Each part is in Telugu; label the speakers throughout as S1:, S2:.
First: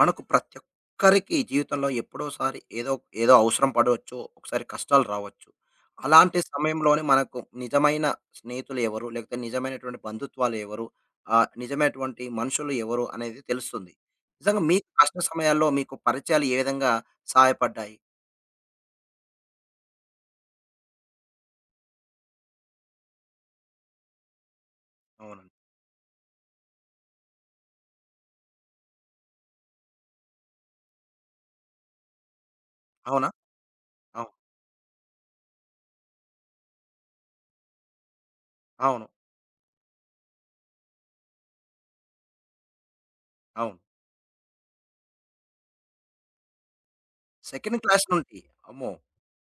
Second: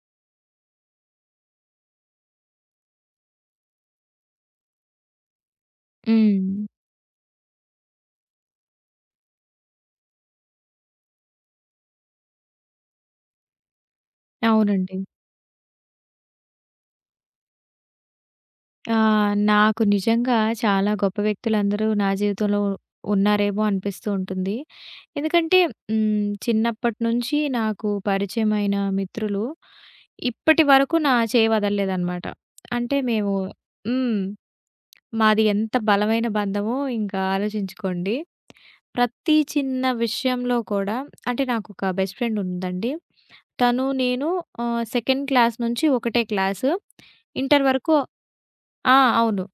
S1: మనకు ప్రతి ఒక్కరికి జీవితంలో ఎప్పుడోసారి ఏదో ఏదో అవసరం పడవచ్చు. ఒకసారి కష్టాలు రావచ్చు. అలాంటి
S2: హ్మ్.
S1: సమయంలోనే మనకు నిజమైన స్నేహితులు ఎవరు? లేకపోతే నిజమైనటువంటి బంధుత్వాలు ఎవరు? నిజమైనటువంటి మనుషులు ఎవరు అనేది తెలుస్తుంది. నిజంగా మీ
S2: అవునండి.
S1: కష్ట సమయాల్లో మీకు పరిచయాలు ఏ విధంగా సహాయపడ్డాయి?
S2: నాకు నిజంగా చాలా గొప్ప వ్యక్తులందరూ నా జీవితంలో ఉన్నారేమో అనిపిస్తూ ఉంటుంది.
S1: అవునండి.
S2: ఎందుకంటే చిన్నప్పటి నుంచి నాకు పరిచయమైన మిత్రులు ఇప్పటి వరకు నా చేయి వదలలేదనమాట. అంటే
S1: అవునా?
S2: మేము హ్మ్.
S1: అవును.
S2: మాది ఎంత బలమైన బంధమో ఇంకా ఆలోచించుకోండి.
S1: అవును.
S2: ప్రతి చిన్న విషయంలో కూడా అంటే నాకొక బెస్ట్ ఫ్రెండ్ ఉందండి.
S1: అవును.
S2: తను, నేను సెకండ్ క్లాస్ నుంచి ఒకటే క్లాసు. ఇంటర్
S1: సెకండ్
S2: వరకు.
S1: క్లాస్ నుండి. అమ్మో!
S2: ఆ! అవును.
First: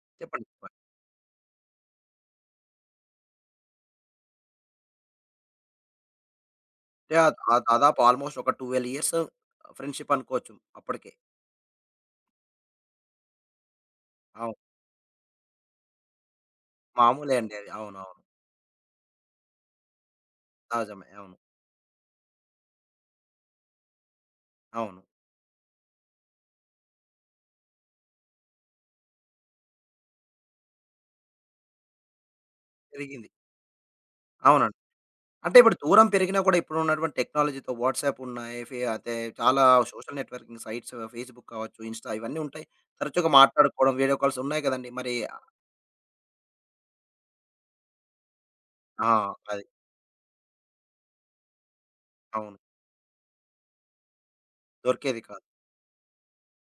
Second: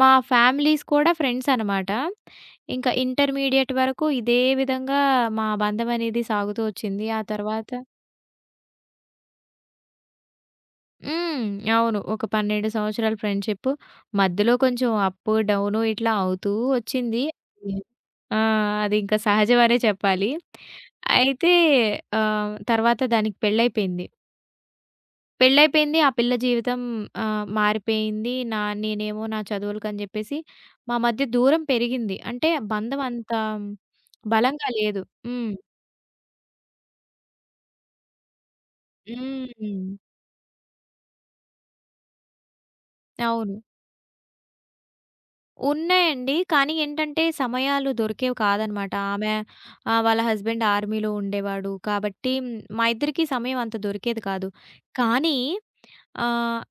S2: మా
S1: చెప్పండి, చెప్పండి.
S2: ఫ్యామిలీస్ కూడా ఫ్రెండ్స్ అనమాట. ఇంకా ఇంటర్మీడియేట్ వరకు ఇదే విధంగా మా బంధం అనేది సాగుతూ వచ్చింది.
S1: అంటే
S2: ఆ
S1: ఆ ఆ
S2: తర్వాత
S1: దాదాపు ఆల్మోస్ట్ ఒక 12 ఇయర్స్ ఫ్రెండ్‌షిప్ అనుకోవచ్చు అప్పటికే.
S2: హ్మ్. అవును. ఒక 12 సంవత్సరాల ఫ్రెండ్‌షిప్. మధ్యలో
S1: అవును.
S2: కొంచెం అప్, డౌను ఇట్లా అవుతూ వచ్చింది.
S1: మామూలే అండి అది.
S2: హ్మ్.
S1: అవునవును.
S2: ఆ! అది ఇంకా సహజమనే చెప్పాలి.
S1: సహజమే. అవును.
S2: అయితే తర్వాత దానికి పెళ్లయిపోయింది.
S1: అవును.
S2: పెళ్లయిపోయింది. ఆ పిల్ల జీవితం మారిపోయింది. నేనేమో నా చదువులకని చెప్పేసి మా మధ్య దూరం పెరిగింది. అంటే బంధం అంత
S1: పెరిగింది.
S2: బలంగా
S1: అవునండి.
S2: లేదు. హ్మ్.
S1: అంటే ఇప్పుడు దూరం పెరిగినా కూడా ఇప్పుడు ఉన్నటువంటి టెక్నాలజీతో వాట్సాప్ ఉన్నాయి. అయితే చాలా
S2: హ్మ్.
S1: సోషల్ నెట్వర్కింగ్ సైట్స్, ఫేస్‌బుక్ కావచ్చు, ఇన్‌స్టా ఇవన్నీ ఉంటాయి. తరచుగా
S2: అవును.
S1: మాట్లాడుకోవడం, వీడియో కాల్స్ ఉన్నాయి కదండీ! మరి
S2: ఉన్నాయండి. కానీ ఏంటంటే, సమయాలు దొరికేవి కాదనమాట. ఆమె
S1: ఆ! అది.
S2: వాళ్ళ హస్బెండ్ ఆర్మీలో ఉండేవాడు. కాబట్టి
S1: అవును.
S2: మా ఇద్దరికీ సమయం అంత దొరికేది కాదు.
S1: దొరికేది
S2: కానీ
S1: కాదు.
S2: ఆహ్,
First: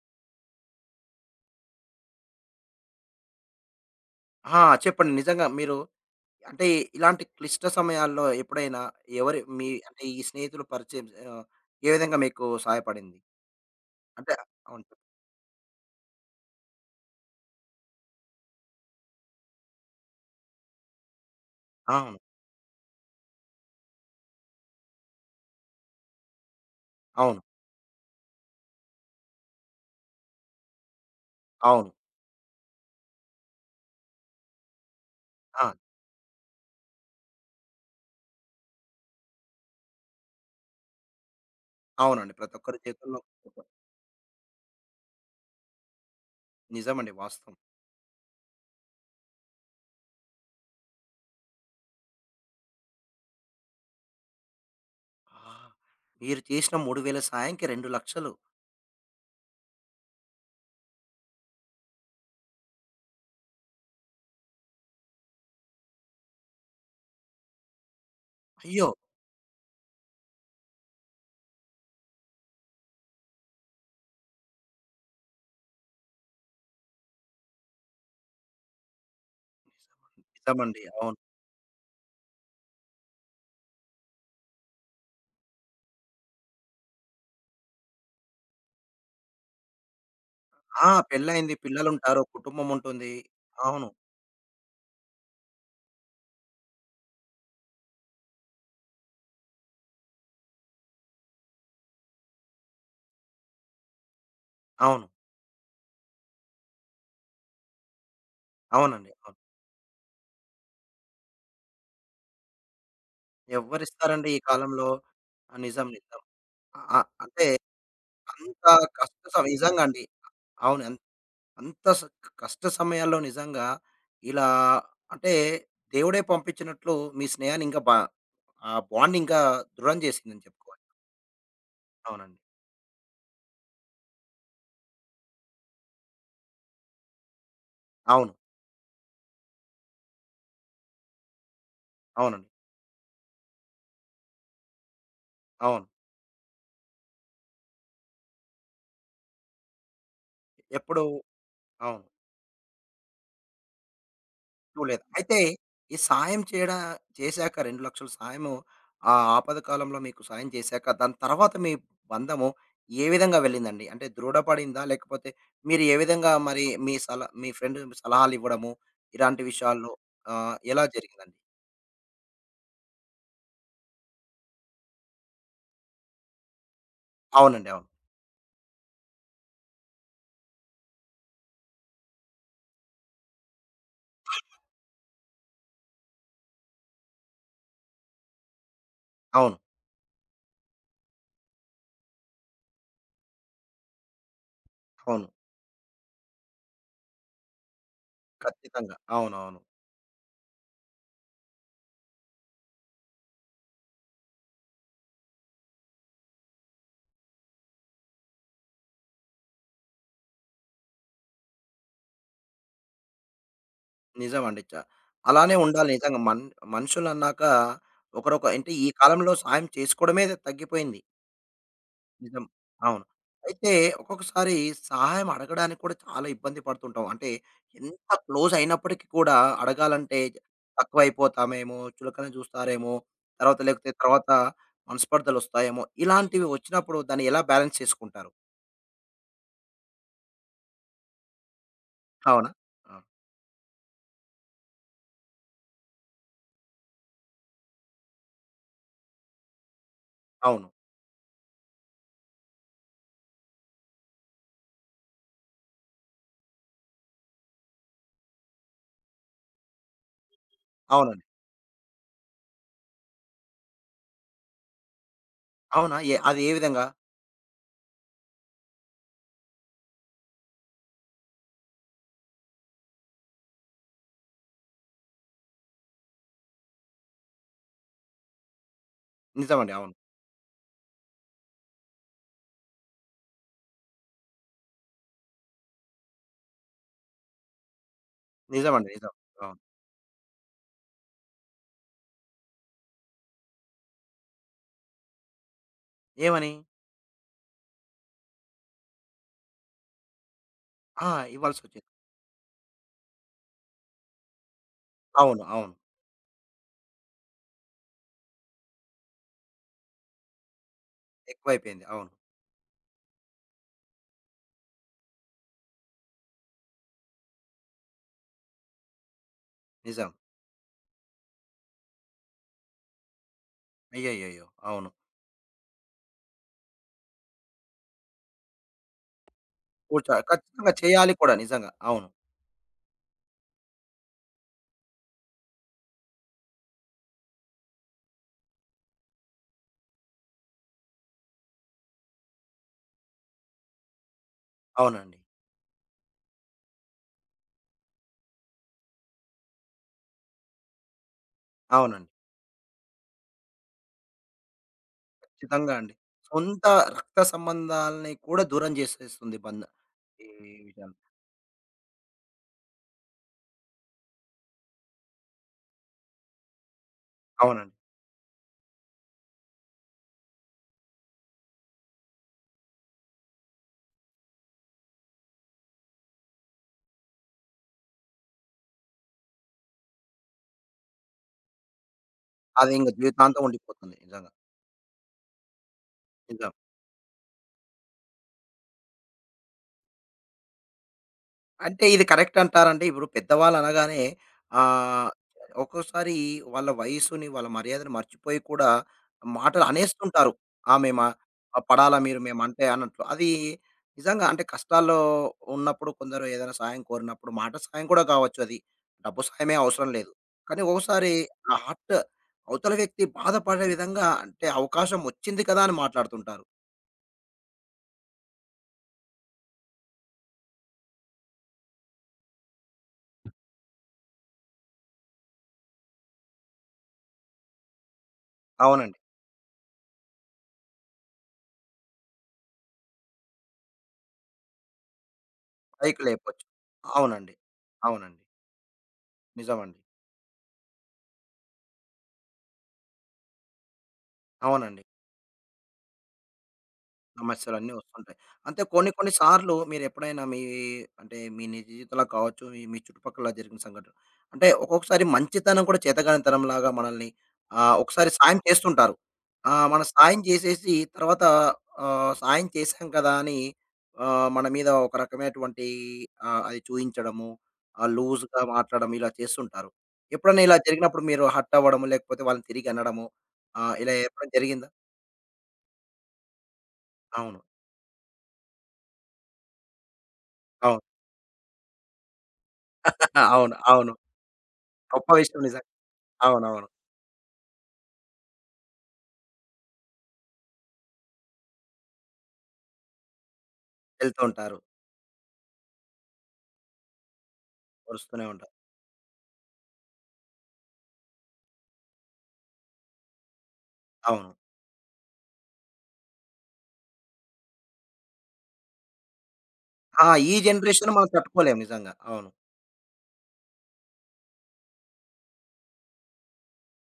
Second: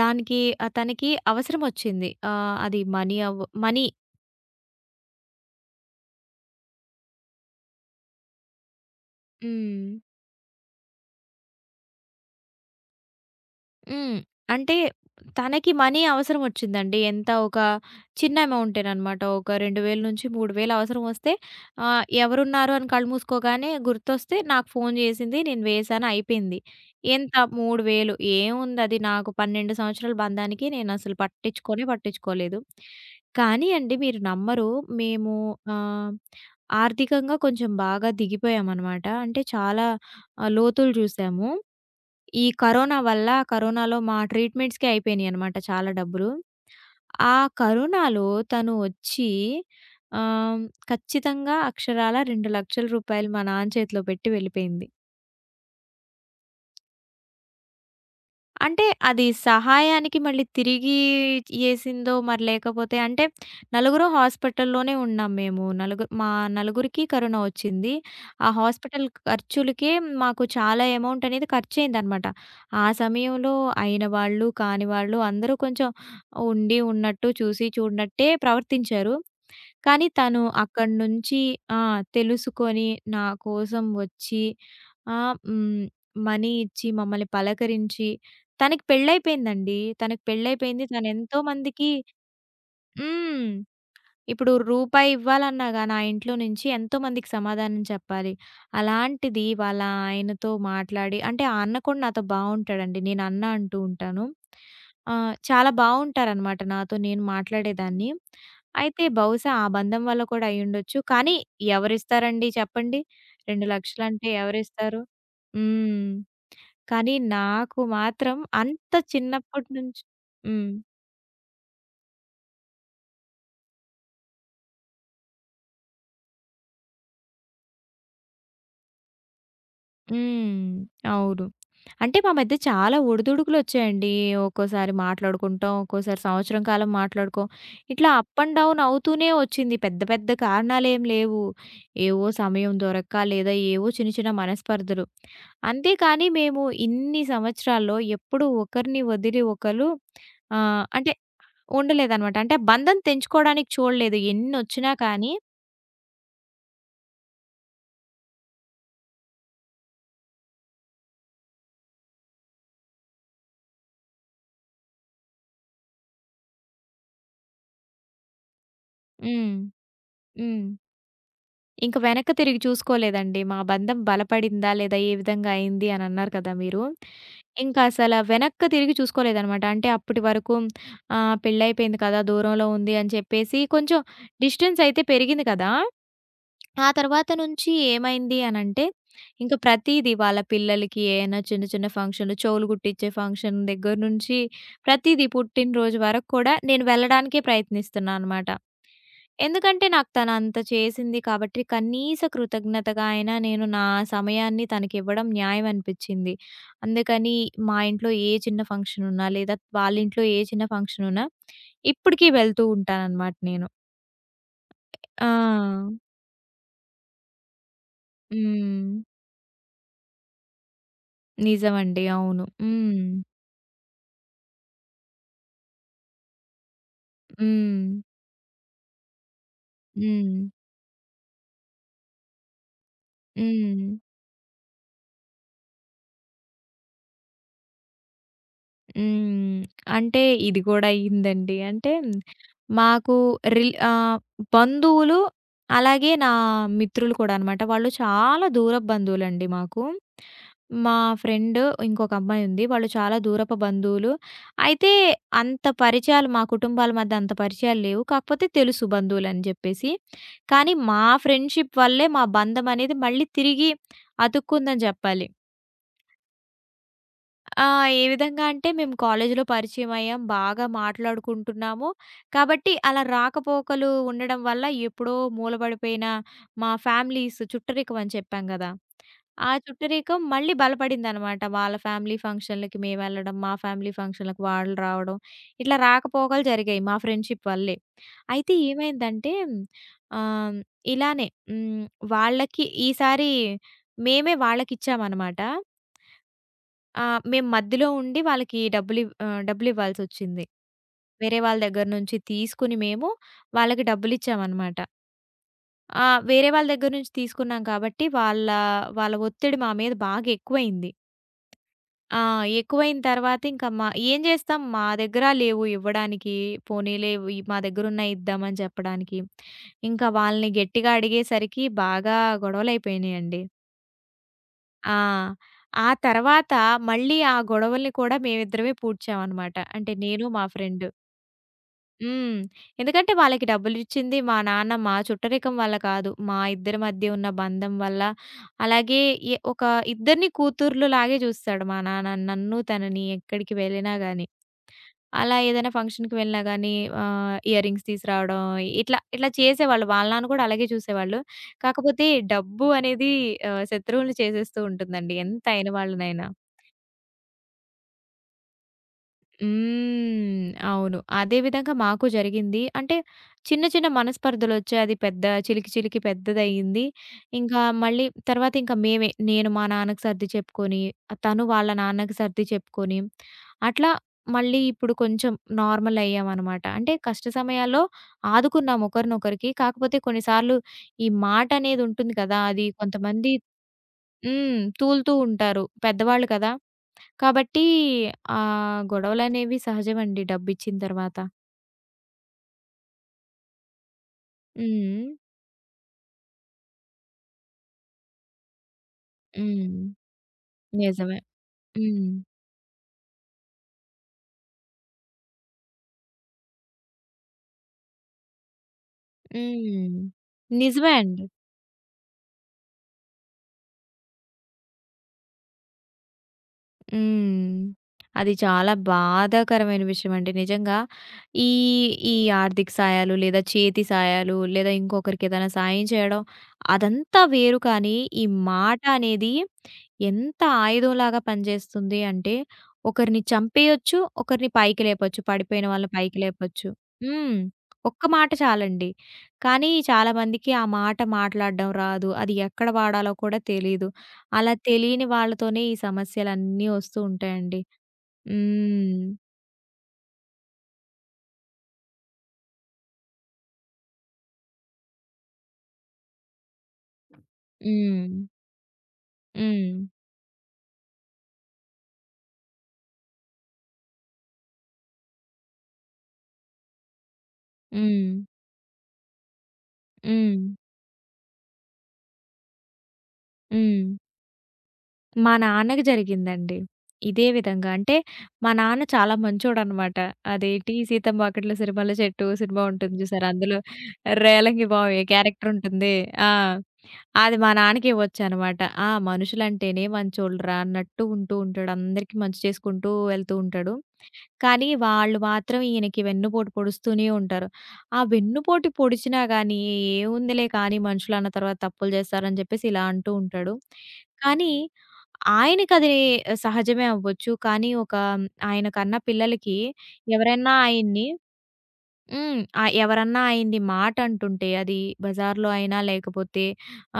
S2: దానికి తనకి అవసరమొచ్చింది. అది మనీ అవ్వ మనీ.
S1: ఆ! చెప్పండి, నిజంగా మీరు అంటే ఇలాంటి క్లిష్ట సమయాల్లో ఎప్పుడైనా ఎవరి మీ
S2: హ్మ్.
S1: అంటే ఈ స్నేహితులు పరిచయం ఆహ్, ఏ విధంగా మీకు సహాయపడింది?
S2: హ్మ్.
S1: అంటే
S2: అంటే
S1: అవును.
S2: తనకి మనీ అవసరమొచ్చిందండి. ఎంత ఒక చిన్న అమౌంటేననమాట. ఒక 2000-3000 అవసరమొస్తే
S1: అవును.
S2: ఎవరున్నారు అని కళ్ళు మూసుకోగానే గుర్తొస్తే నాకు ఫోను జేసింది. నేను వేశాను, అయిపోయింది. ఎంత
S1: అవును.
S2: 3000? ఏముందది? నాకు 12 సంవత్సరాల బంధానికి నేనసలు పట్టించుకోనే
S1: అవును.
S2: పట్టించుకోలేదు. కానీ అండి, మీరు నమ్మరు. మేము
S1: ఆ!
S2: ఆహ్, ఆర్థికంగా కొంచెం బాగా దిగిపోయామనమాట. అంటే చాలా లోతులు జూసాము.
S1: అవునండి.
S2: ఈ
S1: ప్రతి ఒక్కరి
S2: కరోనా
S1: జీవితంలో
S2: వల్ల, కరోనాలో మా ట్రీట్మెంట్స్‌కే అయిపోయినియనమాట చాలా డబ్బులు.
S1: నిజమండి
S2: ఆ
S1: వాస్తవం.
S2: కరోనాలో తను ఒచ్చి ఆహ్, ఖచ్చితంగా అక్షరాల రూ. 2,00,000 మా నాన్న చేతిలో పెట్టి వెళ్ళిపోయింది.
S1: ఆ! మీరు చేసిన 3000 సాయంకి 2,00,000.
S2: అంటే అది సహాయానికి మళ్ళీ తిరిగి ఏసిందో మరి లేకపోతే అంటే నలుగురం హాస్పిటల్‌లోనే ఉన్నాం మేము. నలుగురికి కరోనా వచ్చింది. ఆ
S1: అయ్యో!
S2: హాస్పిటల్ ఖర్చులకే మాకు చాలా అమౌంట్ అనేది ఖర్చయిందనమాట. ఆ సమయంలో అయిన వాళ్ళు, కాని వాళ్ళు అందరూ కొంచెం ఉండి ఉన్నట్టు, చూసి చూడనట్టే ప్రవర్తించారు. కానీ తను
S1: నిజమండి.
S2: అక్కడి
S1: అవును.
S2: నుంచి ఆ! తెలుసుకొని నా కోసం వచ్చి ఆహ్, హ్మ్. మనీ ఇచ్చి మమ్మల్ని పలకరించి. తనకి పెళ్లయిపోయిందండి. తనకి పెళ్లయిపోయింది.
S1: ఆ!
S2: తనెంతో
S1: పెళ్లయింది.
S2: మందికి
S1: పిల్లలుంటారు. కుటుంబం ఉంటుంది.
S2: హ్మ్.
S1: అవును.
S2: ఇప్పుడు రూపాయి ఇవ్వాలన్నా గాని ఆ ఇంట్లో నుంచి ఎంతో మందికి సమాధానం చెప్పాలి. అలాంటిది వాళ్ళ ఆయనతో మాట్లాడి, అంటే ఆ అన్న కూడా నాతో బావుంటాడండి. నేను అన్న అంటూ ఉంటాను.
S1: అవును.
S2: చాలా బావుంటారనమాట, నాతో నేను మాట్లాడేదాన్ని. అయితే
S1: అవునండి. అవును.
S2: బహుశా ఆ బంధం వల్ల కూడా అయ్యుండొచ్చు. కానీ ఎవరిస్తారండి, చెప్పండి? 2,00,000 అంటే
S1: ఎవ్వరిస్తారండి ఈ కాలంలో.
S2: ఎవరిస్తారు?
S1: ఆ! నిజం,
S2: హ్మ్.
S1: నిజం. అ
S2: కానీ
S1: అంటే
S2: నాకు మాత్రం
S1: అంత
S2: అంత
S1: కష్ట స
S2: చిన్నప్పటి
S1: నిజంగా
S2: నుంచి.
S1: అండి.
S2: హ్మ్.
S1: అవును. అన్ అంత స కష్ట సమయాల్లో నిజంగా ఇలా అంటే దేవుడే పంపించినట్లు మీ స్నేహాన్ని ఇంకా బా ఆ బాండ్ ఇంకా దృఢం చేసిందని
S2: హ్మ్.
S1: చెప్పుకోవాలి.
S2: అవును. అంటే మా
S1: అవునండి.
S2: మధ్య చాలా ఒడిదుడుకులొచ్చాయండి. ఒక్కోసారి మాట్లాడుకుంటాం, ఒక్కోసారి సంవత్సరం కాలం మాట్లాడుకోం. ఇట్లా
S1: అవును.
S2: అప్ అండ్ డౌన్ అవుతూనే వచ్చింది. పెద్ద పెద్ద కారణాలేం లేవు. ఏవో
S1: అవునండి.
S2: సమయం దొరక్క లేదా ఏవో చిన్న చిన్న మనస్పర్ధలు.
S1: అవును.
S2: అంతేకానీ మేము ఇన్ని సంవత్సరాల్లో ఎప్పుడూ ఒకరిని వదిలి ఒకళ్ళు
S1: ఎప్పుడు
S2: అంటే
S1: అవును.
S2: ఉండలేదనమాట. అంటే బంధం తెంచుకోవడానికి చూడలేదు, ఎన్నొచ్చినా
S1: చూడలేదు.
S2: కానీ.
S1: అయితే ఈ సాయం చేయడా చేశాక 2,00,000 సాయము ఆ ఆపద కాలంలో మీకు సాయం చేశాక, దాని తర్వాత మీ బంధము ఏ విధంగా వెళ్ళిందండి? అంటే దృఢపడిందా? లేకపోతే మీరు ఏ విధంగా మరి మీ ఫ్రెండ్ సలహాలివ్వడము, ఇలాంటి
S2: హ్మ్.
S1: విషయాల్లో
S2: హ్మ్.
S1: ఎలా జరిగిందండి?
S2: ఇంక వెనక్కి తిరిగి చూసుకోలేదండి. మా బంధం బలపడిందా? లేదా? ఏ విధంగా అయింది? అని అన్నారు కదా మీరు.
S1: అవునండి.
S2: ఇంకా
S1: అవును.
S2: అసల వెనక్కి తిరిగి చూసుకోలేదనమాట. అంటే అప్పటి వరకు పెళ్లయిపోయింది కదా! దూరంలో ఉంది అని చెప్పేసి కొంచెం డిస్టెన్స్ అయితే పెరిగింది కదా! ఆ తర్వాత నుంచి ఏమైంది అనంటే, ఇంక
S1: అవును.
S2: ప్రతీది వాళ్ళ పిల్లలకి ఏయైనా చిన్న చిన్న ఫంక్షన్‌లు, చెవులు కుట్టించే ఫంక్షన్ దగ్గర నుంచి ప్రతీదీ
S1: అవును.
S2: పుట్టినరోజు వరకు కూడా నేను వెళ్ళడానికే ప్రయత్నిస్తున్నా అనమాట.
S1: ఖచ్చితంగా. అవునవును.
S2: ఎందుకంటే నాకు తనంత చేసింది కాబట్టి కనీస కృతజ్ఞతగా అయినా నేను నా సమయాన్ని తనకివ్వడం న్యాయం అనిపిచ్చింది. అందుకని మా ఇంట్లో ఏ చిన్న ఫంక్షన్ ఉన్నా లేదా వాళ్ళింట్లో ఏ చిన్న ఫంక్షన్ ఉన్నా ఇప్పటికి వెళ్తూ ఉంటాననమాట నేను.
S1: నిజమండి. అలానే ఉండాలి
S2: ఆ!
S1: నిజంగా. మనుషులన్నాక అంటే ఈ
S2: హ్మ్.
S1: కాలంలో సాయం చేసుకోవడమే తగ్గిపోయింది.
S2: నిజమండి.
S1: నిజం.
S2: అవును. హ్మ్.
S1: అవును. అయితే ఒక్కొక్కసారి సహాయం అడగడానికి కూడా చాలా ఇబ్బంది పడుతుంటాం. అంటే
S2: హ్మ్.
S1: ఎంత క్లోజ్ అయినప్పటికి కూడా అడగాలంటే
S2: హ్మ్.
S1: తక్కువైపోతామేమో, చులకన చూస్తారేమో, తర్వాత
S2: హ్మ్.
S1: లేకపోతే తర్వాత మనస్పర్ధలొస్తాయేమో, ఇలాంటివి వచ్చినప్పుడు దాన్ని ఎలా బ్యాలెన్స్ చేసుకుంటారు?
S2: హ్మ్. అంటే ఇది గూడా అయిందండి. అంటే
S1: అవునా? ఆ!
S2: మాకు రిల్ ఆహ్, బంధువులు, అలాగే నా మిత్రులు కూడా అనమాట. వాళ్ళు చాలా దూరపు బంధువులండి మాకు.
S1: అవును.
S2: మా ఫ్రెండ్ ఇంకొక అమ్మాయి ఉంది. వాళ్ళు చాలా దూరపు బంధువులు. అయితే అంత పరిచయాలు మా కుటుంబాల మధ్య అంత పరిచయాలు లేవు. కాకపోతే తెలుసు బంధువులని జెప్పేసి. కానీ మా
S1: అవునండి.
S2: ఫ్రెండ్‌షిప్ వల్లే మా బంధం అనేది మళ్ళీ తిరిగి అతుక్కుందని జెప్పాలి.
S1: అవునా? అది ఏ విధంగా?
S2: ఆ! ఏ విధంగా అంటే మేము కాలేజీలో పరిచయమయ్యాం. బాగా మాట్లాడుకుంటున్నాము. కాబట్టి అలా రాకపోకలు ఉండడం వల్ల ఎప్పుడో మూలబడిపోయిన మా ఫ్యామిలీస్ చుట్టరికం అని చెప్పాం గదా! ఆ
S1: నిజమండి. అవును.
S2: చుట్టరికం మళ్ళీ బలపడిందనమాట. వాళ్ళ ఫ్యామిలీ ఫంక్షన్‌లకి మేమెళ్ళడం, మా ఫ్యామిలీ ఫంక్షన్‌లకి వాళ్ళు రావడం. ఇట్లా రాకపోకలు జరిగాయి మా ఫ్రెండ్‌షిప్ వల్లే. అయితే
S1: నిజమండి. నిజం.
S2: ఏమైందంటే
S1: అవును.
S2: ఆహ్, ఇలానే హ్మ్. వాళ్ళకి ఈసారి మేమే వాళ్ళకిచ్చామనమాట.
S1: ఏమని?
S2: ఆ! మేము మధ్యలో ఉండి వాళ్ళకి డబ్బులివ్వాల్సొచ్చింది.
S1: ఆ!
S2: వేరే వాళ్ళ
S1: ఇవ్వాల్సొచ్చింది.
S2: దగ్గర నుంచి తీసుకొని మేము వాళ్ళకి డబ్బులిచ్చామనమాట.
S1: అవును. అవును.
S2: వేరే వాళ్ళ దగ్గర నుంచి తీసుకున్నాం కాబట్టి వాళ్ళ వాళ్ళ ఒత్తిడి మా మీద బాగా ఎక్కువయింది.
S1: ఎక్కువైపోయింది. అవును.
S2: ఆ! ఎక్కువైన తర్వాత ఇంకా మా ఏం జేస్తాం, మా దగ్గర లేవు ఇవ్వడానికి. పోనీలే ఇవి మా దగ్గరున్నాయి ఇద్దామని చెప్పడానికి. ఇంకా
S1: నిజం.
S2: వాళ్ళని గట్టిగా అడిగేసరికి బాగా గొడవలయిపోయినియండి.
S1: అయ్యయ్యయ్యో! అవును.
S2: ఆ! ఆ తర్వాత మళ్ళీ ఆ గొడవల్ని కూడా మేమిద్దరమే పూడ్చామనమాట. అంటే నేను, మా
S1: ఖచ్చితంగా
S2: ఫ్రెండు.
S1: చేయాలి కూడా నిజంగా. అవును.
S2: హ్మ్. ఎందుకంటే వాళ్ళకి డబ్బులిచ్చింది మా నాన్న, మా చుట్టరికం వల్ల కాదు, మా ఇద్దరి మధ్య ఉన్న బంధం వల్ల. అలాగే ఒక ఇద్దరిని కూతుర్లులాగే చూస్తాడు మా నాన్న. నన్ను, తనని ఎక్కడికి వెళ్ళినా గాని,
S1: అవునండి.
S2: అలా ఏదైనా ఫంక్షన్‌కి వెళ్ళినా గానీ ఇయర్ రింగ్స్ తీసురావడం, ఇట్లా, ఇట్లా చేసేవాళ్ళు. వాళ్ళ నాన్న కూడా అలాగే చూసేవాళ్ళు. కాకపోతే
S1: అవునండి.
S2: డబ్బు అనేది శత్రువుల్ని చేసేస్తూ ఉంటుందండి, ఎంత అయిన
S1: ఖచ్చితంగా అండి.
S2: వాళ్ళనైనా.
S1: సొంత రక్త సంబంధాలని కూడా దూరం చేసేస్తుంది
S2: హ్మ్.
S1: ఈ విషయం.
S2: అవును. అదే విధంగా మాకు జరిగింది. అంటే చిన్న, చిన్న మనస్పర్ధలొచ్చాయి. అది పెద్ద, చిలికి, చిలికి పెద్దదయింది. ఇంకా
S1: అవునండి.
S2: మళ్ళీ తర్వాత ఇంకా మేమే, నేను మా నాన్నకి సర్ది చెప్పుకొని, తను వాళ్ళ నాన్నకి సర్ది చెప్పుకొని, అట్లా మళ్ళీ ఇప్పుడు కొంచెం నార్మలయ్యామనమాట. అంటే కష్ట సమయాల్లో ఆదుకున్నాం ఒకరినొకరికి. కాకపోతే కొన్నిసార్లు ఈ మాటనేదుంటుంది కదా! అది
S1: అది ఇంక
S2: కొంతమంది
S1: జీవితాంతం ఉండిపోతుంది, నిజంగా.
S2: హ్మ్. తూలుతూ ఉంటారు. పెద్దవాళ్ళు కదా!
S1: నిజంగా.
S2: కాబట్టి గొడవలనేవి సహజమండి డబ్బిచ్చిన తర్వాత.
S1: అంటే ఇది కరెక్ట్ అంటారంటే ఇప్పుడు పెద్దవాళ్ళు అనగానే
S2: హ్మ్.
S1: ఆహ్, ఒక్కోసారి వాళ్ళ వయసుని, వాళ్ళ మర్యాదను మర్చిపోయి కూడా మాటలు
S2: హ్మ్.
S1: అనేస్తుంటారు. ఆ! మేమా
S2: నిజమే.
S1: పడాలా
S2: హ్మ్.
S1: మీరు మేమంటే అన్నట్లు. అది నిజంగా అంటే కష్టాల్లో ఉన్నప్పుడు కొందరు ఏదైనా సహాయం కోరినప్పుడు మాట సహాయం కూడా కావచ్చు అది. డబ్బు సహాయమే అవసరం
S2: హ్మ్.
S1: లేదు. కానీ
S2: నిజమే
S1: ఒక్కోసారి
S2: అండి.
S1: ఆ హార్ట్ అవతల వ్యక్తి బాధపడే విధంగా అంటే అవకాశం వచ్చింది కదా అని మాట్లాడుతుంటారు.
S2: హ్మ్. అది చాలా బాధాకరమైన విషయం అండి. నిజంగా ఈ, ఈ ఆర్థిక సాయాలు లేదా చేతి సాయాలు లేదా ఇంకొకరికేదైనా సాయం చేయడం అదంతా వేరు, కానీ ఈ మాట
S1: అవునండి.
S2: అనేది ఎంత ఆయుధంలాగా పనిచేస్తుంది అంటే, ఒకరిని చంపేయొచ్చు, ఒకరిని పైకి లేపొచ్చు, పడిపోయిన వాళ్ళని
S1: పైకి
S2: పైకి
S1: లేపొచ్చు.
S2: లేపొచ్చు.
S1: అవునండి.
S2: హ్మ్. ఒక్క
S1: అవునండి.
S2: మాట చాలండి. కానీ
S1: నిజమండి.
S2: చాలామందికి ఆ మాట మాట్లాడడం రాదు. అది ఎక్కడ వాడాలో కూడా తెలీదు. అలా
S1: అవునండి.
S2: తెలియని వాళ్ళతోనే ఈ సమస్యలన్నీ వస్తూ ఉంటాయండి.
S1: సమస్యలన్నీ వస్తుంటాయి. అంతే, కొన్ని
S2: హ్మ్.
S1: కొన్ని సార్లు మీరెప్పుడైనా మీ అంటే మీ నిజ జీవితంలో కావచ్చు, మీ మీ చుట్టుపక్కల జరిగిన సంఘటన, అంటే ఒక్కొక్కసారి మంచితనం కూడా చేతగానితనంలాగా మనల్ని
S2: హ్మ్.
S1: ఒకసారి సాయం చేస్తుంటారు.
S2: హ్మ్.
S1: మనం సాయం చేసేసి తర్వాత సాయం చేశాం కదా అని మన మీద ఒక రకమైనటువంటి అది చూయించడము,
S2: హ్మ్.
S1: లూజ్‌గా మాట్లాడడం ఇలా చేస్తుంటారు. ఎప్పుడైనా
S2: హ్మ్.
S1: ఇలా జరిగినప్పుడు మీరు హర్ట్ అవ్వడము, లేకపోతే వాళ్ళని తిరిగి అనడము,
S2: హ్మ్.
S1: ఇలా ఎప్పుడైనా జరిగిందా?
S2: మా నాన్నకి జరిగిందండి. ఇదే
S1: అవును.
S2: విధంగా. అంటే మా నాన్న చాలా మంచోడనమాట. అదేటి
S1: అవును.
S2: 'సీతంబాపట్ల సిరిమల్ల చెట్టు' సినిమా ఉంటుంది, చూసారా?
S1: అవును,
S2: అందులో
S1: అవును.
S2: రేలంగి బావి
S1: గొప్ప విషయం
S2: క్యారెక్టర్
S1: నిజంగా.
S2: ఉంటుంది. ఆ!
S1: అవునవును.
S2: అది మా నాన్నకి ఇవ్వొచ్చనమాట. ఆ! మనుషులంటేనే మంచోళ్ళురా అన్నట్టు ఉంటూ ఉంటాడు. అందరికీ మంచి చేసుకుంటూ వెళ్తూ ఉంటాడు.
S1: వెళ్తూ ఉంటారు.
S2: కానీ వాళ్ళు మాత్రం ఈయనకి వెన్నుపోటు పొడుస్తూనే ఉంటారు. ఆ
S1: వరుస్తూనే ఉంటారు.
S2: వెన్నుపోటు పొడిచినా గానీ, "ఏముందిలే, కానీ మనుషులన్న తర్వాత తప్పులు చేస్తారని" చెప్పేసి ఇలా అంటూ ఉంటాడు.
S1: అవును.
S2: కానీ ఆయనకది సహజమే అవ్వచ్చు. కానీ ఒక ఆయన కన్నా పిల్లలకి
S1: ఆ! ఈ
S2: ఎవరైనా
S1: జనరేషన్
S2: ఆయన్ని
S1: మనం తట్టుకోలేము నిజంగా. అవును.
S2: హ్మ్. ఎవరన్నా ఆయన్ని మాట అంటుంటే అది బజార్‌లో అయినా లేకపోతే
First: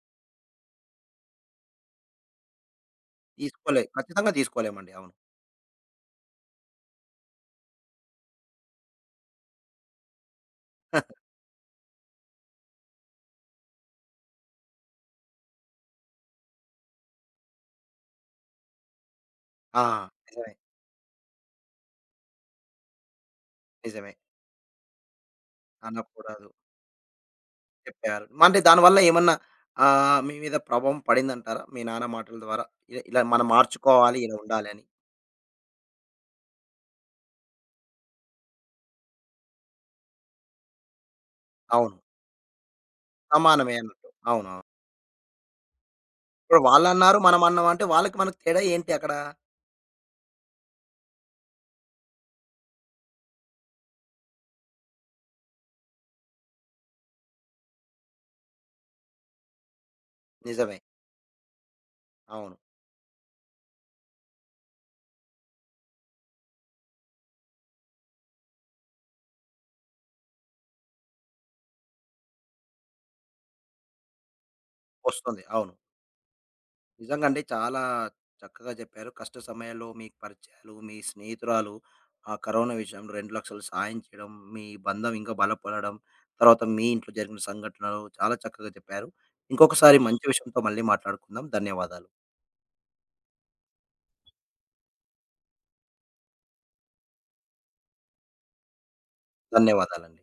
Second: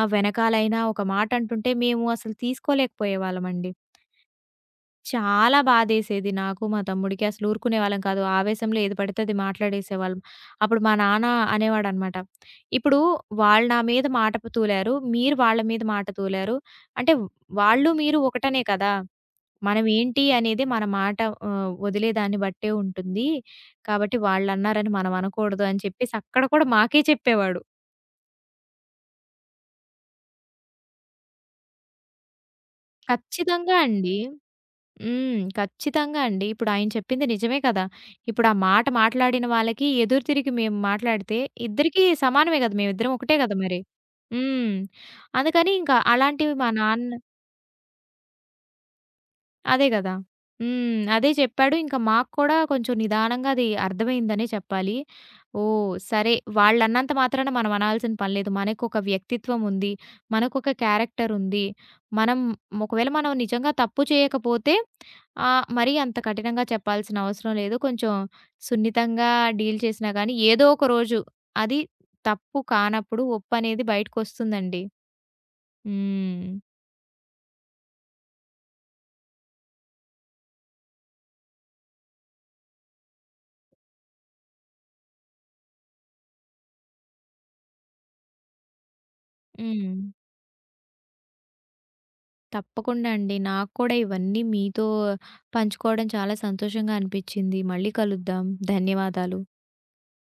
S2: వెనకాలైనా ఒక మాట అంటుంటే మేము అసలు తీసుకోలేకపోయేవాళ్ళమండి.
S1: ఖచ్చితంగా తీసుకోలేమండి. అవును.
S2: చాలా బాధేసేది నాకు, మా తమ్ముడికి. అసలు ఊరుకునేవాళ్ళం కాదు. ఆవేశంలో ఏది పడితే అది మాట్లాడేసేవాళ్ళం. అప్పుడు మా నాన్న అనేవాడనమాట, "ఇప్పుడు వాళ్ళు నా మీద మాట తూలారు. మీరు వాళ్ళ మీద మాట తూలారు. అంటే వాళ్ళు, మీరు ఒకటనే కదా!
S1: ఆ!
S2: మనం ఏంటి
S1: నిజమే,
S2: అనేది మన మాట వదిలేదాన్ని బట్టే ఉంటుంది.
S1: నిజమే.
S2: కాబట్టి వాళ్ళన్నారని మనం అనకూడదు" అని చెప్పేసి అక్కడ
S1: అనకూడదు.
S2: కూడా మాకే చెప్పేవాడు.
S1: చెప్పారు. అంటే దానివల్ల ఏమన్నా మీ మీద ప్రభావం పడిందంటారా? మీ నాన్న మాటల ద్వారా? ఇలా మనం
S2: ఖచ్చితంగా అండి.
S1: మార్చుకోవాలి, ఇలా ఉండాలి అని.
S2: హ్మ్. ఖచ్చితంగా అండి. ఇప్పుడు ఆయన చెప్పింది నిజమే కదా! ఇప్పుడు ఆ మాట మాట్లాడిన వాళ్ళకి ఎదురు తిరిగి మేము మాట్లాడితే
S1: అవును.
S2: ఇద్దరికీ సమానమే గదా! మేమిద్దరం ఒకటే గదా
S1: సమానమే
S2: మరి.
S1: అన్నట్టు. అవునవును.
S2: హ్మ్. అందుకని ఇంకా అలాంటివి
S1: ఇప్పుడు
S2: మా నాన్న
S1: వాళ్ళన్నారు, మనమన్నాం అంటే వాళ్ళకి మనకి తేడా ఏంటి అక్కడ?
S2: అదే గదా! హ్మ్. అదే చెప్పాడు. ఇంకా మాకు కూడా కొంచెం నిదానంగా అది అర్థమైందనే చెప్పాలి. ఓహ్! సరే, వాళ్ళన్నంత మాత్రాన మనం అనాల్సిన పని లేదు. మనకొక వ్యక్తిత్వం ఉంది. మనకొక
S1: నిజమే.
S2: క్యారెక్టర్ ఉంది. మనం
S1: అవును.
S2: ఒకవేళ మనం నిజంగా తప్పు చేయకపోతే ఆ! మరీ అంత కఠినంగా చెప్పాల్సిన అవసరం లేదు. కొంచెం సున్నితంగా డీల్ చేసినా గానీ, ఏదో ఒక రోజు అది తప్పు కానప్పుడు ఒప్పనేది బయటకొస్తుందండి.
S1: వస్తుంది. అవును.
S2: హ్మ్.
S1: నిజంగా అండి. చాలా చక్కగా చెప్పారు. కష్ట సమయాల్లో మీ పరిచయాలు, మీ స్నేహితురాలు ఆ కరోనా విషయంలో 2,00,000 సాయం చేయడం, మీ బంధం ఇంకా బలపడడం, తర్వాత మీ ఇంట్లో జరిగిన సంఘటనలు చాలా చక్కగా చెప్పారు.
S2: హ్మ్.
S1: ఇంకొకసారి మంచి విషయంతో మళ్ళీ మాట్లాడుకుందాం. ధన్యవాదాలు.
S2: తప్పకుండా అండి. నాకు కూడా ఇవన్నీ మీతో పంచుకోవడం చాలా సంతోషంగా అనిపిచ్చింది. మళ్ళీ కలుద్దాం. ధన్యవాదాలు.
S1: ధన్యవాదాలండి.